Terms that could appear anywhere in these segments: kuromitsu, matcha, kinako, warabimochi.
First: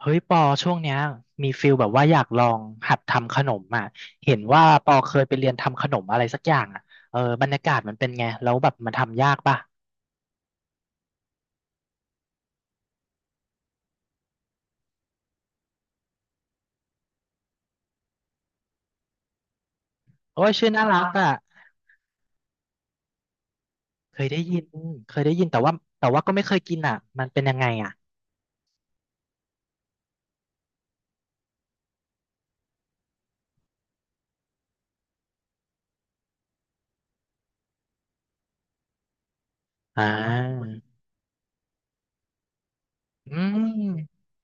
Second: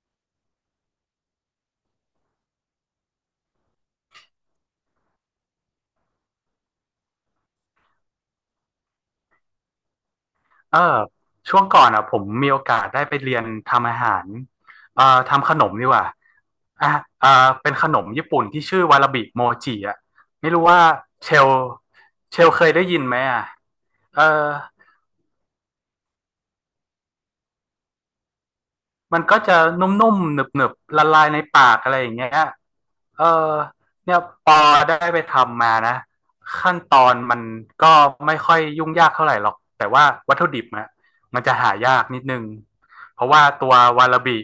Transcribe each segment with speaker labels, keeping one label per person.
Speaker 1: เฮ้ยปอช่วงเนี้ยมีฟิลแบบว่าอยากลองหัดทำขนมอ่ะเห็นว่าปอเคยไปเรียนทำขนมอะไรสักอย่างอ่ะเออบรรยากาศมันเป็นไงแล้วแบบมันทำยากป่ะ
Speaker 2: เออช่วงก่อนอ่ะผมมีโอกาสได้ไปเรียนทำอาหารทำขนมดีกว่าอ่ะเอ่อเป็นขนมญี่ปุ่นที่ชื่อวาราบิโมจิอ่ะ
Speaker 1: โอ้
Speaker 2: ไม่
Speaker 1: ย
Speaker 2: รู้
Speaker 1: ชื่อ
Speaker 2: ว่า
Speaker 1: น่ารักอ่ะ
Speaker 2: เชลเชลเคยได้ยินไหมอ่ะ
Speaker 1: เค
Speaker 2: เอ
Speaker 1: ยได้
Speaker 2: อ
Speaker 1: ยินเคยได้ยินแต่ว่าก็ไม่เคยกินอ่ะมันเป็นยังไงอ่ะ
Speaker 2: มันก็จะนุ่มๆหนึบๆละลายในปากอะไรอย่างเงี้ย เออเนี่ยปอได้ไปทำมานะขั้นตอนมันก็ไม่ค่อยยุ่งยากเท่าไหร่หรอกแต่
Speaker 1: อ่
Speaker 2: ว่าวัตถุดิบ
Speaker 1: า
Speaker 2: อะมันจะหายากนิดนึงเพราะ
Speaker 1: อื
Speaker 2: ว่าตัววาลา
Speaker 1: ม
Speaker 2: บิ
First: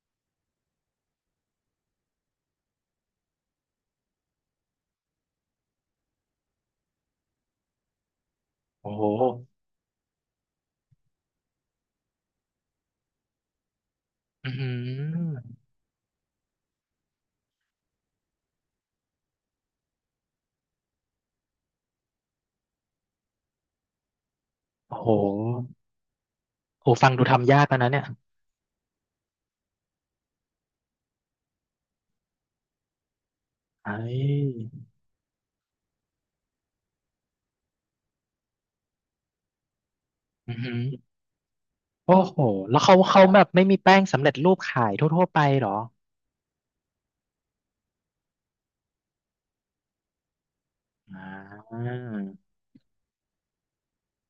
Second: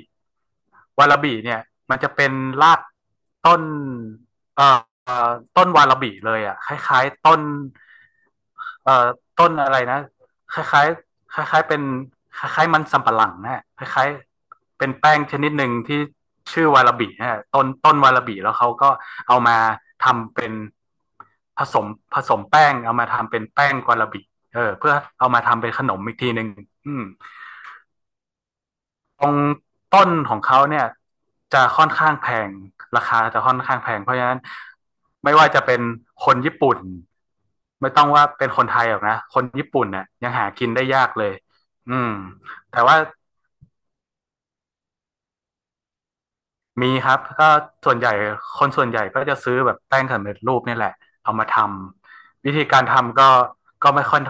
Speaker 2: วาลาบิเนี่ยมันจะเป็นรากต้นเอ่อเอ่อต้นวาลาบิเลยอะคล้ายๆต้น
Speaker 1: โอ้
Speaker 2: เอ่
Speaker 1: โห
Speaker 2: อต้นอะไรนะ คล้ายๆคล้ายๆเป็นคล้ายๆมันสำปะหลังนะะคล้าย
Speaker 1: อื
Speaker 2: ๆเป็นแป้งชนิด
Speaker 1: ม
Speaker 2: หนึ่งที่ชื่อวาลาบินะะต้นวาลาบิแล้วเขาก็เอามาทำเป็นผสมผสมแป้งเอามาทำเป็นแป้งวาลาบิเออเพื่อ
Speaker 1: โอ้โห
Speaker 2: เอามาทำเป็นขนมอีกทีหนึ่ง
Speaker 1: โอ้
Speaker 2: อืม
Speaker 1: ฟังดูทำยากแล้วนะเนี่ย
Speaker 2: ตรงต้นของเขาเนี่ยจะค่อนข้างแพงราคาจะค่อนข้าง
Speaker 1: ไอ
Speaker 2: แพงเพราะฉะนั้น
Speaker 1: ้
Speaker 2: ไม่ว่าจะเป็นคนญี่ปุ่นไม่ต้องว่าเป็นคนไทยหรอกนะคนญี่ปุ่นเนี่ยยังหา
Speaker 1: อือ
Speaker 2: กิ
Speaker 1: หื
Speaker 2: น
Speaker 1: อ
Speaker 2: ได้ยากเลยอืม
Speaker 1: โอ้โหแล้
Speaker 2: แต่
Speaker 1: วเขา
Speaker 2: ว่า
Speaker 1: เขาแบบไม่มีแป้งสำเร็จรูปขายทั่วๆไปเหรอ
Speaker 2: มีครับส่วนใหญ่คนส่วนใหญ่ก็จะซื้อแบบแป้งสำเร็จรูปนี่แหละ
Speaker 1: อ่า
Speaker 2: เอามาทำวิธีการทำก็ก็ไม่ค่อย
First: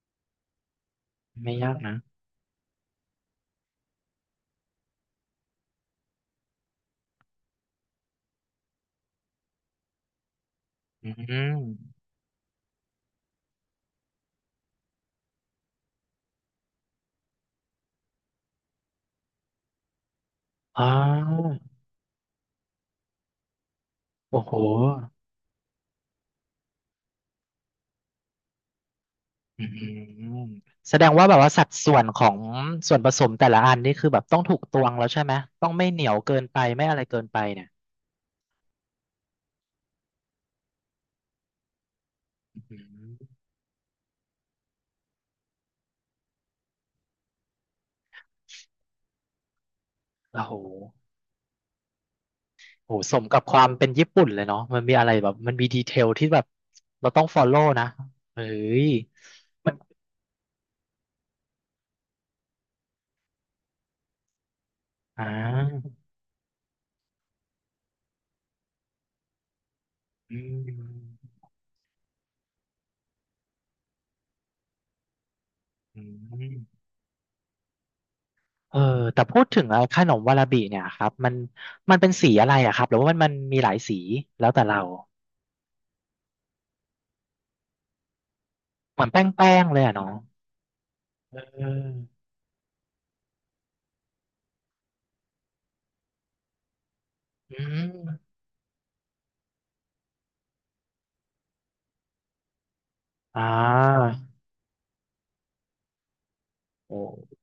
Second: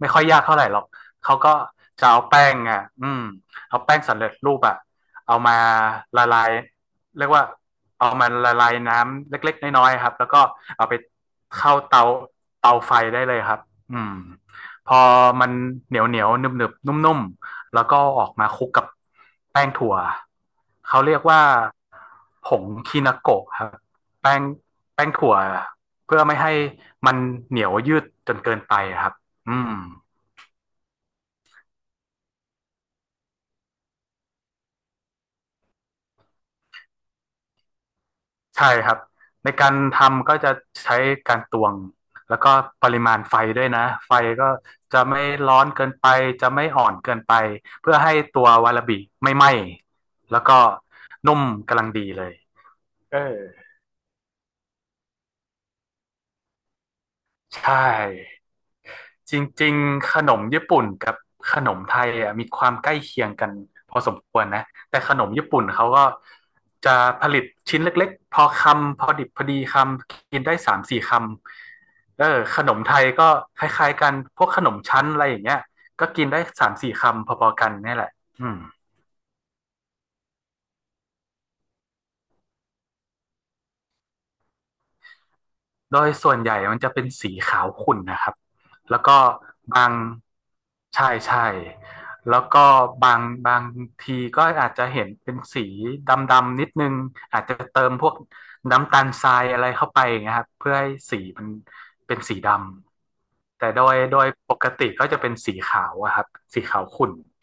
Speaker 2: ไม่ค่อยยากเท่าไหร่หรอกเขา
Speaker 1: ไม่
Speaker 2: ก็
Speaker 1: ยากนะ
Speaker 2: จะเอาแป้งอ่ะอืมเอาแป้งสำเร็จรูปอ่ะเอามาละลายเรียกว่าเอามาละลายน้ำเล็กๆน้อยๆครับแล้วก็เอาไป
Speaker 1: อืม
Speaker 2: เข้าเตาเตาไฟได้เลยครับอืมพอมันเหนียวเหนียวหนึบหนึบนุ่มๆแล้วก็ออกมาคลุกกับแป้งถั่ว
Speaker 1: อ๋อ
Speaker 2: เขาเรียกว่า ผงคินาโกะครับแป้
Speaker 1: โอ้
Speaker 2: ง
Speaker 1: โห
Speaker 2: แป้งถั่วเพื่อไม่ให้มันเหนียวยืดจนเกินไปครับอื
Speaker 1: อื
Speaker 2: ม
Speaker 1: มแสดงว่าแบบว่าสัดส่วนของส่วนผสมแต่ละอันนี่คือแบบต้องถูกตวงแล้วใช่ไหม ต้องไม่เหนียวเกินไปไม่อะไรเกินไปเนี่ย
Speaker 2: ใช่ครับในการทำก็จะใช้การตวงแล้วก็
Speaker 1: อื
Speaker 2: ปริมา
Speaker 1: ม
Speaker 2: ณไฟด้วยนะไฟก็จะไม่ร้อนเกินไปจะไม่อ่อนเกินไปเพื่อให้ตัววาลาบิไม่ไหม้
Speaker 1: โอ้
Speaker 2: แล้ว
Speaker 1: โห
Speaker 2: ก็นุ่มกำลังดีเลย
Speaker 1: โอ้โหส
Speaker 2: เอ
Speaker 1: ม
Speaker 2: อ
Speaker 1: กับความเป็นญี่ปุ่นเลยเนาะมันมีอะไรแบบมันมีดีเทลที่แบบเราต้องฟอลโล่
Speaker 2: ใช
Speaker 1: นะเฮ้
Speaker 2: ่
Speaker 1: ย
Speaker 2: จริ
Speaker 1: มัน
Speaker 2: งๆขนมญี่ปุ่นกับขนมไทยอ่ะมีความใกล้เคียงกันพอสมควรนะแต่ข
Speaker 1: อ่
Speaker 2: นมญี่ปุ่นเขา
Speaker 1: า
Speaker 2: ก็จะผลิตชิ้นเล็กๆพอคำพอดิบพอดีคำ
Speaker 1: อื
Speaker 2: กินได้สามสี่ค
Speaker 1: ม
Speaker 2: ำเออขนมไทยก็คล้ายๆกันพวกขนมชั้นอะไรอย่างเงี้ย
Speaker 1: อื
Speaker 2: ก็กินได้สาม
Speaker 1: ม
Speaker 2: สี่คำพอๆกันนี่แหละอืม
Speaker 1: เออแต่พูดถึงไอ้ขนมวาราบิเนี่ยครับมันเป็นสีอะไรอะครับหรือว่ามันมีหลายสีแล้วแต่เรา
Speaker 2: โดยส่วนใหญ่มันจะเป็นสีขาวขุ่นนะครับ
Speaker 1: เห
Speaker 2: แล้ว
Speaker 1: มือน
Speaker 2: ก็
Speaker 1: แป้งเลย
Speaker 2: บาง
Speaker 1: อะเนาะ
Speaker 2: ใช่ใช่
Speaker 1: เออ
Speaker 2: แล้วก็บางทีก็อาจจะเห็นเป็นสีดำๆนิดนึง อาจ
Speaker 1: อื
Speaker 2: จะเติ
Speaker 1: ม
Speaker 2: มพวกน้ำตาลทรายอะไรเข้าไปอย่างเงี้ยครับเพื่อให้สีมันเป็นสีด
Speaker 1: อ่
Speaker 2: ำ แต่โดย
Speaker 1: า
Speaker 2: โดยปกติก็จะเป็นสีขาวอะครับสีขาว
Speaker 1: โอ
Speaker 2: ขุ่น
Speaker 1: ้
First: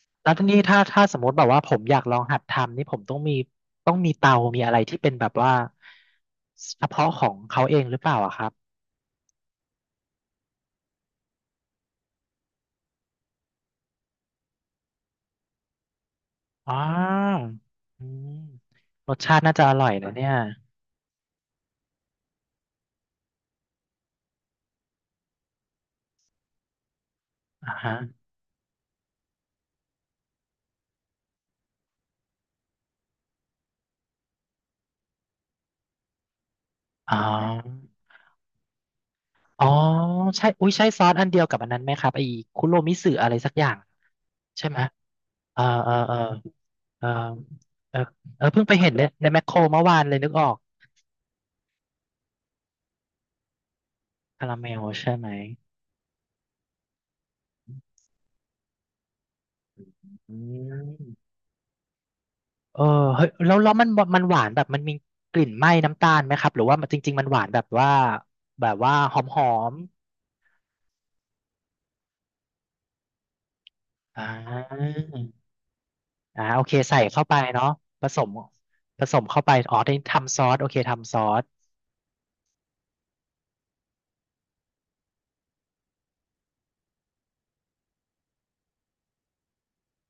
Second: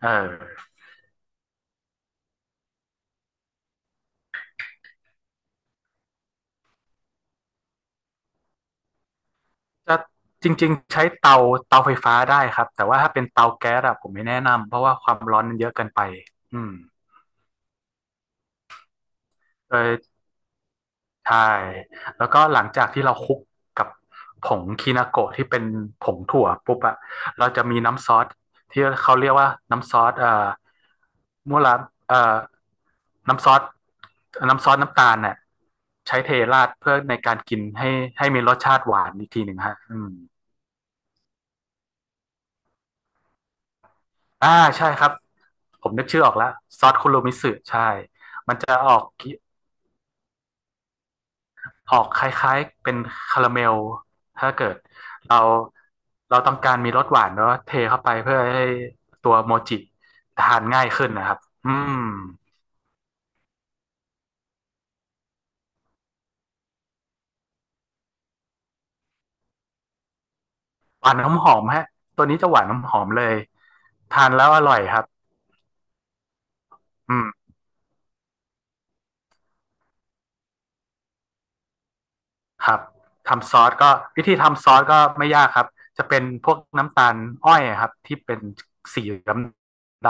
Speaker 2: เออ
Speaker 1: แล้วทีนี้ถ้าสมมติแบบว่าผมอยากลองหัดทำนี่ผมต้องมีเตา มีอะไรที่เป็นแบบว่าเฉพาะของเขาเองหรือเปล่าอะครับ
Speaker 2: จะจริงๆใช้เตาเตาไฟฟ้าได้ครับ แต่ว่าถ้าเป็นเตาแก๊สอะผมไม่แนะนำเพราะว่าความร้อนมันเยอะเกินไปอื
Speaker 1: อ่
Speaker 2: ม
Speaker 1: าอืมรสชาติน่าจะอ
Speaker 2: โด
Speaker 1: ร่อยนะ
Speaker 2: ย
Speaker 1: เนี่ย
Speaker 2: ใช่แล้วก็หลังจากที่เราคลุกกับผงคินาโกะที่เป็นผงถั่วปุ๊บอะเราจะ
Speaker 1: อ่า
Speaker 2: มี
Speaker 1: ฮะ
Speaker 2: น้ำซอสที่เขาเรียกว่าน้ำซอสมุระเอ่อน้ำซอสน้ำซอสน้ำตาลเนี่ยใช้เทราดเพื่อ
Speaker 1: อ๋
Speaker 2: ใน
Speaker 1: อ
Speaker 2: การกินให้ให้มีรสชาติหวานอีกทีหนึ่ง
Speaker 1: อ๋อ
Speaker 2: ฮะอืม
Speaker 1: ใช่อุ้ยใช่ซอสอันเดียวกับอันนั้นไหมครับไอ้คุโรมิสึอะไรสักอย่าง
Speaker 2: อ่า
Speaker 1: ใช่ไหม
Speaker 2: ใช่ครับ
Speaker 1: เออ
Speaker 2: ผ
Speaker 1: เอ
Speaker 2: ม
Speaker 1: อ
Speaker 2: นึก
Speaker 1: เออ
Speaker 2: ชื่อออกแล้วซอส
Speaker 1: เอ
Speaker 2: คุ
Speaker 1: อ
Speaker 2: โรมิสึใช่
Speaker 1: เออเออ
Speaker 2: มัน
Speaker 1: เพิ่ง
Speaker 2: จะ
Speaker 1: ไปเห็
Speaker 2: อ
Speaker 1: น
Speaker 2: อ
Speaker 1: ใน
Speaker 2: ก
Speaker 1: แมคโครเมื่อวานเลยนึกออก
Speaker 2: ออกคล้ายๆเป็นคาราเมล
Speaker 1: คา
Speaker 2: ถ้า
Speaker 1: ราเม
Speaker 2: เกิด
Speaker 1: ลใช่ไหม
Speaker 2: เราเราต้องการมีรสหวานเนาะเทเข้าไปเพื่อให้ตัวโมจิ
Speaker 1: อื
Speaker 2: ทานง่ายขึ้น
Speaker 1: ม
Speaker 2: นะครับอืม
Speaker 1: เออเฮ้ยแล้วมันหวานแบบมันมีกลิ่นไหม้น้ำตาลไหมครับหรือว่ามันจริงๆมันหวานแบบว่าหอมม
Speaker 2: หวานน้ำหอมฮะตัวนี้จะหวานน้ำหอมเลย
Speaker 1: อ่
Speaker 2: ทานแล้วอร่อย
Speaker 1: า
Speaker 2: ครับ
Speaker 1: อ่าโอเคใส่
Speaker 2: อื
Speaker 1: เข้าไป
Speaker 2: ม
Speaker 1: เนาะผสมเข้าไปอ๋อได้ทำซอสโอเคทำซอส
Speaker 2: ครับทำซอสก็วิธีทำซอสก็ไม่ยากครับจะเป็นพวกน้ำตาลอ้อยครับที่เป็นสีดด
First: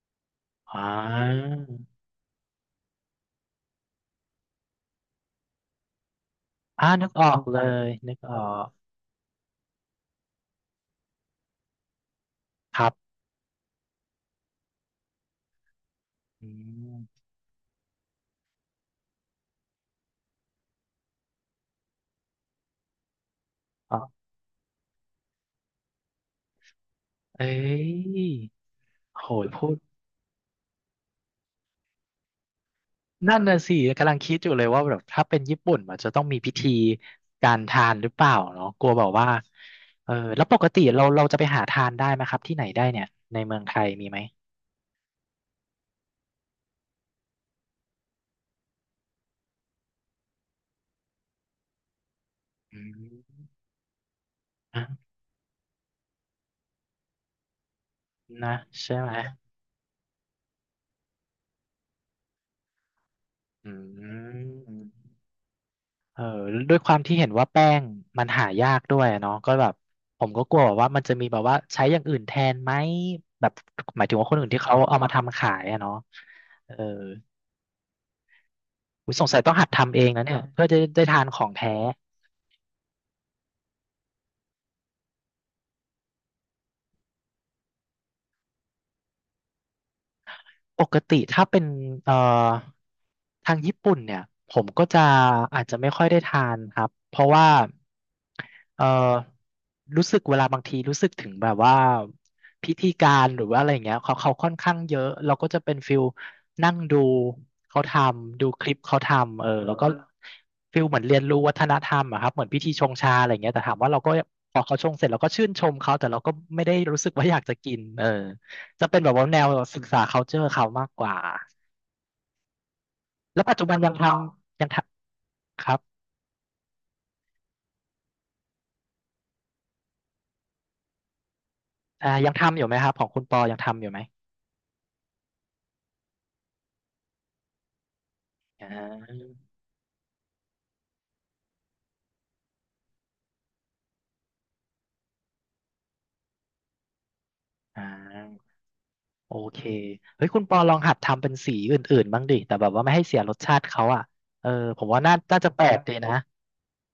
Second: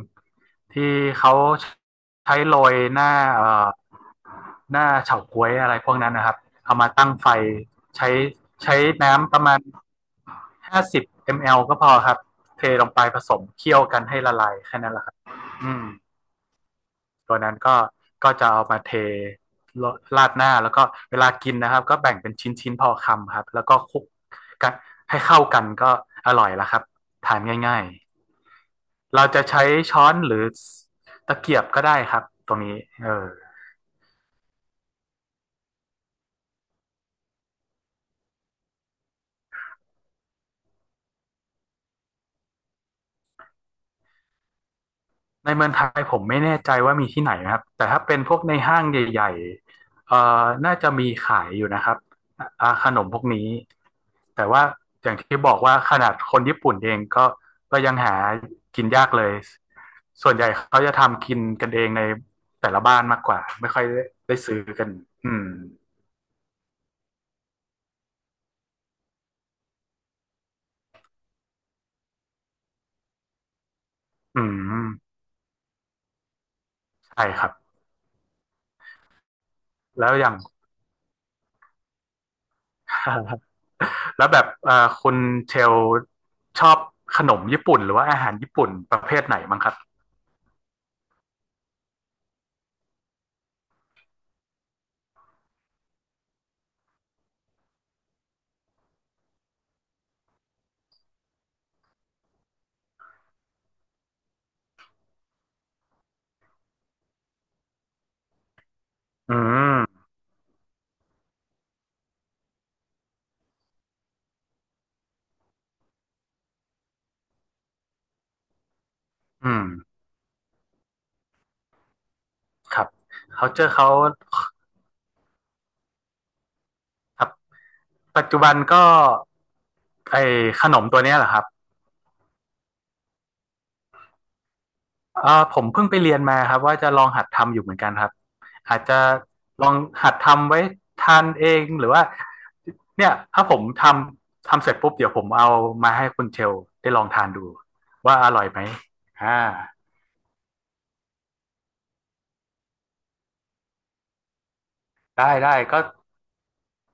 Speaker 2: ำ
Speaker 1: อ่
Speaker 2: ที่เขา
Speaker 1: า
Speaker 2: ใช้โรยหน้าหน้าเฉาก๊วยอะไรพวกนั้นนะครับเอา
Speaker 1: อ่า
Speaker 2: มา
Speaker 1: นึ
Speaker 2: ตั้
Speaker 1: ก
Speaker 2: ง
Speaker 1: อ
Speaker 2: ไฟ
Speaker 1: อกเลย
Speaker 2: ใช้
Speaker 1: นึกออก
Speaker 2: ใช้น้ำประมาณ50 ml ก็พอครับเท
Speaker 1: ค
Speaker 2: ล
Speaker 1: รั
Speaker 2: งไป
Speaker 1: บ
Speaker 2: ผสมเคี่ยวกันให้ละลายแค่นั้นแหละครับอืม
Speaker 1: อืม
Speaker 2: ตัวนั้นก็ก็จะเอามาเทราดหน้าแล้วก็เวลากินนะครับก็แบ่งเป็นชิ้นๆพอคำครับแล้วก็ค
Speaker 1: อ๋อ
Speaker 2: ลุกกันให้เข้ากันก็อร่อยแล้วครับทาน
Speaker 1: เอ้
Speaker 2: ง่าย
Speaker 1: ย
Speaker 2: ๆเรา
Speaker 1: โห
Speaker 2: จะ
Speaker 1: ย
Speaker 2: ใช้
Speaker 1: พูด
Speaker 2: ช้อนหรือตะเกียบก็ได้ครับตรงนี้เออ
Speaker 1: นั่นน่ะสิกำลังคิดอยู่เลยว่าแบบถ้าเป็นญี่ปุ่นมันจะต้องมีพิธีการทานหรือเปล่าเนาะกลัวแบบว่าเออแล้วปกติเราจะไปหาทานได้ไหมครับที่ไหนได้เนี่ยในเมืองไทยมีไหม
Speaker 2: ในเมืองไทยผมไม่แน่ใจว่ามีที่ไหนนะครับแต่ถ้าเป็นพวกในห้างใหญ่ๆน่าจะมีขายอยู่นะครับอ่า
Speaker 1: อื
Speaker 2: ขนมพวกนี้
Speaker 1: ม
Speaker 2: แต่ว่า
Speaker 1: อ่ะ
Speaker 2: อย่างที่บอกว่าขนาดคนญี่ปุ่นเองก็ก็ยังหา
Speaker 1: นะ
Speaker 2: กิน
Speaker 1: ใช่
Speaker 2: ยา
Speaker 1: ไห
Speaker 2: ก
Speaker 1: ม
Speaker 2: เลย ส่วนใหญ่เขาจะทำกินกันเองในแต่ละบ้านมากกว่า
Speaker 1: อ
Speaker 2: ไม่ค่อยได้
Speaker 1: ื
Speaker 2: ซื้อกัน
Speaker 1: ม
Speaker 2: อืม
Speaker 1: เออด้วยความที่เห็นว่าแป้งมันหายากด้วยอะเนาะก็แบบผมก็กลัวแบบว่ามันจะมีแบบว่าใช้อย่างอื่นแทนไหมแบบหมายถึงว่าคน
Speaker 2: อื
Speaker 1: อื่นที่เขา
Speaker 2: ม
Speaker 1: เอามาทำขายอะเนาะเออ
Speaker 2: ใช่ครับ
Speaker 1: อุ๊ยสงสัยต้องหัดทำเอ
Speaker 2: แล้
Speaker 1: ง
Speaker 2: ว
Speaker 1: นะ
Speaker 2: อย่า
Speaker 1: เนี่
Speaker 2: ง
Speaker 1: ยเพื่อจะได้ทานของแท้
Speaker 2: แล้วแบบคุณเชลชอบขนมญี่ปุ่นหรือว่าอาหารญี่ปุ่นประเภทไหนมั้งครับ
Speaker 1: ปกติถ้าเป็นเอ่อทางญี่ปุ่นเนี่ยผมก็จะอาจจะไม่ค่อยได้ทานครับเพราะว่าเอ่อรู้สึกเวลาบางทีรู้สึกถึงแบบว่าพิธีการหรือว่าอะไรอย่างเงี้ยเขาค่อนข้างเยอะเราก็จะเป็นฟิลนั่งดูเขาทำดูคลิปเขา
Speaker 2: อื
Speaker 1: ทำเออแล้วก็
Speaker 2: ม
Speaker 1: ฟิลเหมือนเรียนรู้วัฒนธรรมอะครับเหมือนพิธีชงชาอะไรอย่างเงี้ยแต่ถามว่าเราก็พอเขาชงเสร็จเราก็ชื่นชมเขาแต่เราก็ไม่ได้รู้สึกว่าอยากจะกินเออ จะเป็นแบบว่าแนว
Speaker 2: อืม
Speaker 1: ศึกษา culture เขามากกว่า
Speaker 2: ครับ
Speaker 1: แล้ว
Speaker 2: เขา
Speaker 1: ปัจ
Speaker 2: เจ
Speaker 1: จุ
Speaker 2: อ
Speaker 1: บัน
Speaker 2: เขา
Speaker 1: ยังทำยังทำครับ
Speaker 2: ครับปัจจุบันก็ไอขนมตัวเนี้ยแหละครับ
Speaker 1: อ่ายังทำอยู่ไหมครับของคุณปอยังทำอยู่ไหม
Speaker 2: อ่าผมเพิ่งไปเรียนมาครับว่าจะลองหัดทำอยู่เหมือนกันครับ
Speaker 1: อ่
Speaker 2: อาจจะ
Speaker 1: า
Speaker 2: ลองหัดทำไว้ทานเองหรือว่าเนี่ยถ้าผมทำเสร็จปุ๊บเดี๋ยวผมเอามาให้คุณเชลได้ลองทานดู
Speaker 1: อ่
Speaker 2: ว่าอร่
Speaker 1: า
Speaker 2: อยไหม
Speaker 1: โอ
Speaker 2: อ่า
Speaker 1: เคเฮ้ยคุณปอลองหัดทำเป็นสีอื่นๆบ้างดิแต่แบบว่าไม่ให้เสียรสชาติเขาอ่ะเออผมว่า
Speaker 2: ได้
Speaker 1: น่าจะ
Speaker 2: ได้
Speaker 1: แปลก
Speaker 2: ก็
Speaker 1: ดีนะ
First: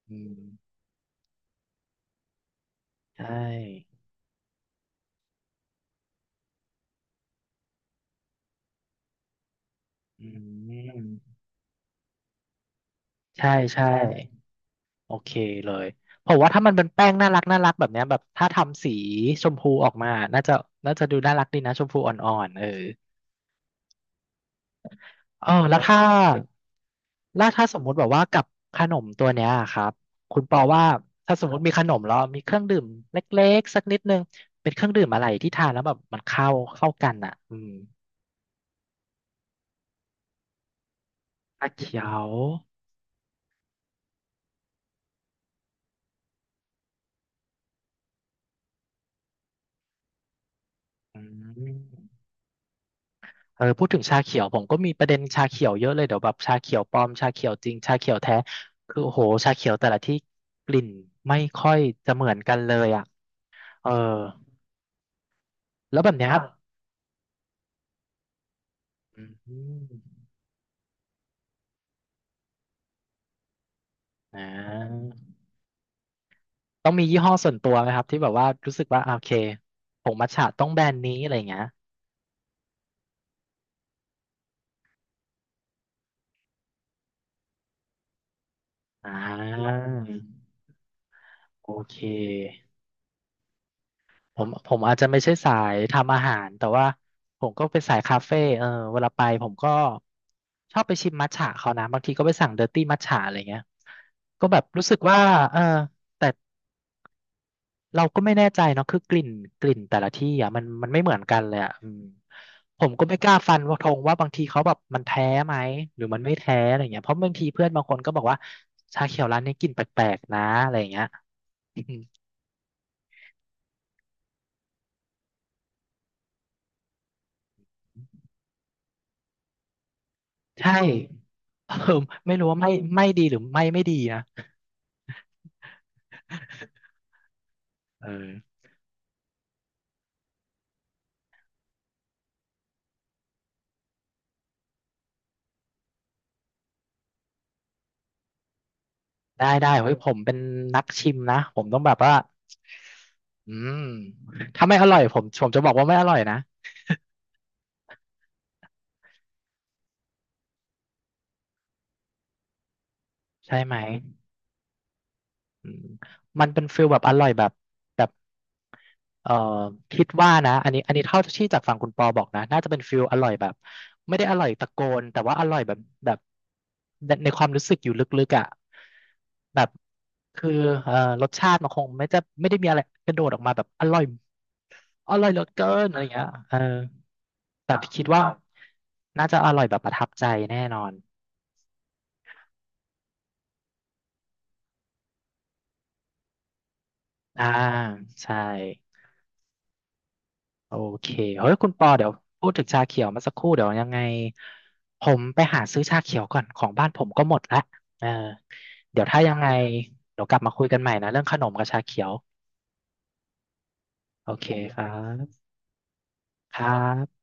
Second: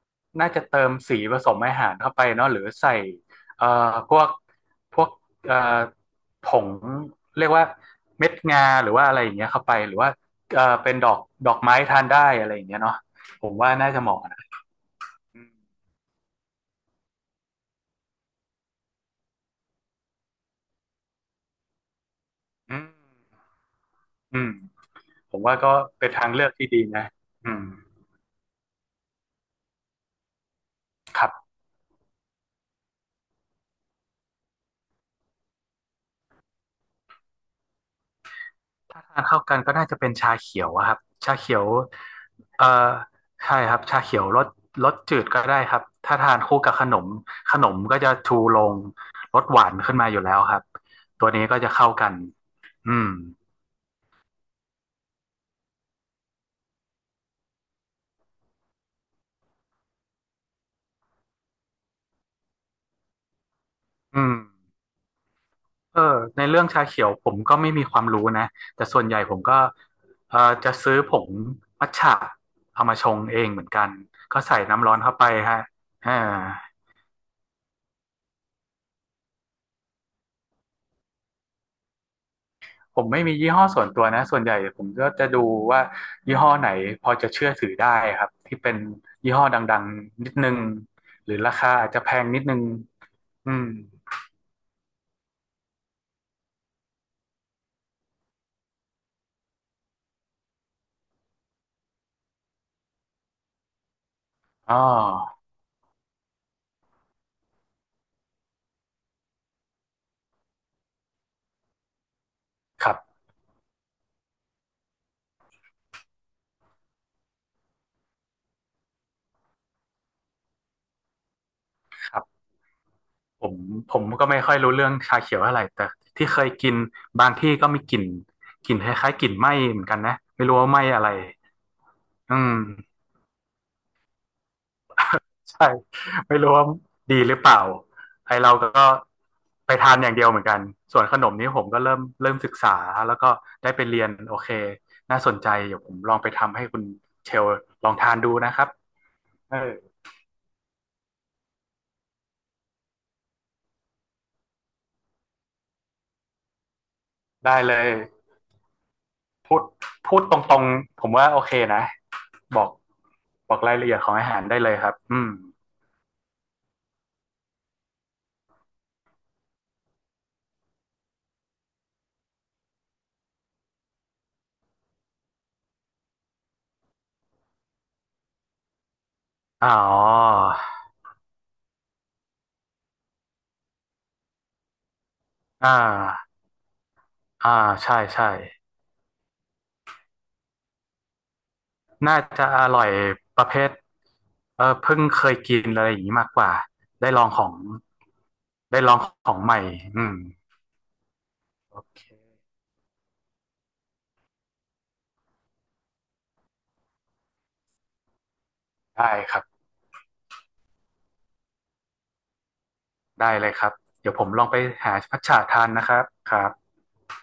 Speaker 1: อืม
Speaker 2: น่าจะเติมสีผสมอาหารเข้าไปเนาะหรือใส่
Speaker 1: ใช
Speaker 2: เอ่อ
Speaker 1: ่
Speaker 2: พวกพวกเอ่อผงเรียกว่าเม็ดงาหรือว่าอะไรอย่างเงี้ยเข้าไปหรือว่า
Speaker 1: อื
Speaker 2: เป็นดอก
Speaker 1: ม
Speaker 2: ดอกไม้ทานได้อะไรอย่างเงี้ยเนาะผ
Speaker 1: ใช่
Speaker 2: มว่า
Speaker 1: ใช่
Speaker 2: น่าจะเหมาะ
Speaker 1: โอเค
Speaker 2: อืม
Speaker 1: เลยผมว่าถ้ามันเป็นแป้งน่ารักแบบเนี้ยแบบถ้าทำสีชมพูออกมาน่าจะดูน่ารักดีนะชมพูอ่อนๆเออ
Speaker 2: อืมอืมผม
Speaker 1: เออ
Speaker 2: ว่าก็
Speaker 1: แล้วถ้า
Speaker 2: เป็นทางเลือกที่ดีนะอืม
Speaker 1: สมมุติแบบว่ากับขนมตัวเนี้ยครับคุณปอว่า
Speaker 2: ครั
Speaker 1: ถ้าสม
Speaker 2: บ
Speaker 1: มติมีขนมแล้วมีเครื่องดื่มเล็กๆสักนิดนึงเป็นเครื่องดื่มอะไรที่ทานแล้วแบบมันเข้ากันอ่ะอืม
Speaker 2: ถ้าทานเข้ากันก็น่าจะเป็นชาเขียวอะครับชาเขียว
Speaker 1: ชาเขียว
Speaker 2: เอ่อใช่ครับชาเขียวรสจืดก็ได้ครับถ้าทานคู่กับขนมขนมก็จะชูลงรสหวานขึ้นมาอยู่แล้วครับ
Speaker 1: อื
Speaker 2: ตัวนี้ก็จะ
Speaker 1: ม
Speaker 2: เข้ากันอืม
Speaker 1: เออพูดถึงชาเขียวผมก็มีประเด็นชาเขียวเยอะเลยเดี๋ยวแบบชาเขียวปลอมชาเขียวจริงชาเขียวแท้คือโอ้โหชาเขียวแต่ละที่กลิ่นไม่ค่อยจะเหมือนกันเลยอ่ะเออ
Speaker 2: อืม
Speaker 1: แล้
Speaker 2: เออ
Speaker 1: วแบบเนี้ยครั
Speaker 2: ใน
Speaker 1: บ
Speaker 2: เรื่องชาเขียวผมก็ไม่มีความรู้นะแต่ส่วนใหญ่
Speaker 1: อื
Speaker 2: ผมก็
Speaker 1: ม
Speaker 2: เออจะซื้อผงมัทฉะเอามาชงเองเหมือนกัน
Speaker 1: อ่
Speaker 2: ก็ใส่น้ำร้อนเข้าไป
Speaker 1: า
Speaker 2: ฮะเอา
Speaker 1: ต้องมียี่ห้อส่วนตัวไหมครับที่แบบว่ารู้สึกว่าอ่ะโอเคผงมัทฉะต้องแบรนด์นี้อะไรอย่างเงี้ย
Speaker 2: ผมไม่มียี่ห้อส่วนตัวนะส่วนใหญ่ผมก็จะดูว่ายี่ห้อไหนพอจะเชื่อถือได้ครับที่เป็น
Speaker 1: อ่
Speaker 2: ยี่ห้อดั
Speaker 1: า
Speaker 2: งๆนิดนึงหรือรา
Speaker 1: โอ
Speaker 2: คาอาจ
Speaker 1: เค
Speaker 2: จะแพงนิดนึงอืม
Speaker 1: ผมอาจจะไม่ใช่สายทำอาหารแต่ว่าผมก็เป็นสายคาเฟ่เออเวลาไปผมก็ชอบไปชิมมัทฉะเขานะบางทีก็ไปสั่งเดอร์ตี้มัทฉะอะไรเงี้ยก็แบบ
Speaker 2: อ๋อ
Speaker 1: รู้สึกว่าเออแต่ เราก็ไม่แน่ใจเนาะคือกลิ่นแต่ละที่อ่ะมันไม่เหมือนกันเลยอ่ะอืมผ
Speaker 2: ค
Speaker 1: ม
Speaker 2: รั
Speaker 1: ก็ไม่
Speaker 2: บ
Speaker 1: กล้าฟันว่าธงว่าบางทีเขาแบบมันแท้ไหมหรือมันไม่แท้อะไรเงี้ยเพราะบางทีเพื่อนบางคนก็บอกว่าชาเขียวร้านนี้กลิ่นแปลกๆนะอะไรเงี้ย อืม
Speaker 2: ครับ ผมผมก็ไม่ค่อยรู้เรื่องชาเขียวเท่าไหร่แต่ที่เคยกินบางที่ก็มีกลิ่นกลิ่นคล้ายๆกลิ่นไหม้เหมือนกันนะไม่รู้ว่า
Speaker 1: ใช่
Speaker 2: ไหม้อะไร
Speaker 1: เออไม่
Speaker 2: อื
Speaker 1: รู้
Speaker 2: ม
Speaker 1: ว่าไม่ดีหรือไม่ดีนะ
Speaker 2: ใช่ไม่รู้ว่าดีหรือเปล่า
Speaker 1: เออ
Speaker 2: ไอเราก็ไปทานอย่างเดียวเหมือนกันส่วนขนมนี้ผมก็เริ่มศึกษาแล้วก็ได้ไปเรียนโอเคน่าสนใจเดี๋ยวผมลองไปทำให้คุณเชลลองทานดูนะครับ
Speaker 1: ได้
Speaker 2: เออ
Speaker 1: ได้เฮ้ยผมเป็นนักชิมนะผมต้องแบบว่าอืมถ้าไม่อร่อยผมจะบอกว่าไม่อร่อยนะ
Speaker 2: ได้เลยพูดพูดตรงๆผมว่าโอเคนะบอกบ
Speaker 1: ใช่
Speaker 2: อก
Speaker 1: ไห
Speaker 2: รา
Speaker 1: ม
Speaker 2: ยละเอียดของอาหารได้เลยครับอืม
Speaker 1: อืมมันเป็นฟิลแบบอร่อยแบบแบบเอ่อคิดว่านะอันนี้เท่าที่จากฝั่งคุณปอบอกนะน่าจะเป็นฟิลอร่อยแบบไม่ได้อร่อยตะโกนแต่ว่าอร่อยแบบแบบในความรู้สึกอยู่ลึกๆอ่ะแบ
Speaker 2: อ๋
Speaker 1: บ
Speaker 2: อ
Speaker 1: คือเอ่อรสชาติมันคงไม่จะไม่ได้มีอะไรกระโดดออกมาแบบอร่อยเหลือเกิ
Speaker 2: อ่
Speaker 1: นอะไรอย่างเงี้ย
Speaker 2: า
Speaker 1: เออ
Speaker 2: อ่า
Speaker 1: แต่
Speaker 2: ใช่
Speaker 1: คิดว่า
Speaker 2: ใช่
Speaker 1: น่าจะอร่อยแบบประทับใจแน่นอน
Speaker 2: น่าจะอร่อยประเภทเออเพิ่งเคยกินอะไรอย่างนี้มากกว่า ได้ลองข
Speaker 1: อ่า
Speaker 2: อง
Speaker 1: ใช่
Speaker 2: ได้ลองของใหม่อืม
Speaker 1: โอเคเฮ้ยคุณ
Speaker 2: โอ
Speaker 1: ปอ
Speaker 2: เค
Speaker 1: เดี๋ยวพูดถึงชาเขียวมาสักครู่ เดี๋ยวยังไงผมไปหาซื้อชาเขียวก่อน ของบ้านผมก็หมดละเออเดี๋ย
Speaker 2: ได้
Speaker 1: วถ้ายั
Speaker 2: ค
Speaker 1: ง
Speaker 2: รั
Speaker 1: ไง
Speaker 2: บ
Speaker 1: เดี๋ยวกลับมาคุยกันใหม่นะเรื่องขนมกับชาเขียว
Speaker 2: ได้เลยครับ เดี๋ยวผ
Speaker 1: โอ
Speaker 2: มลอ
Speaker 1: เค
Speaker 2: งไป
Speaker 1: ครั
Speaker 2: หามัทฉะ
Speaker 1: บ
Speaker 2: ทานนะครับครับ
Speaker 1: ครับ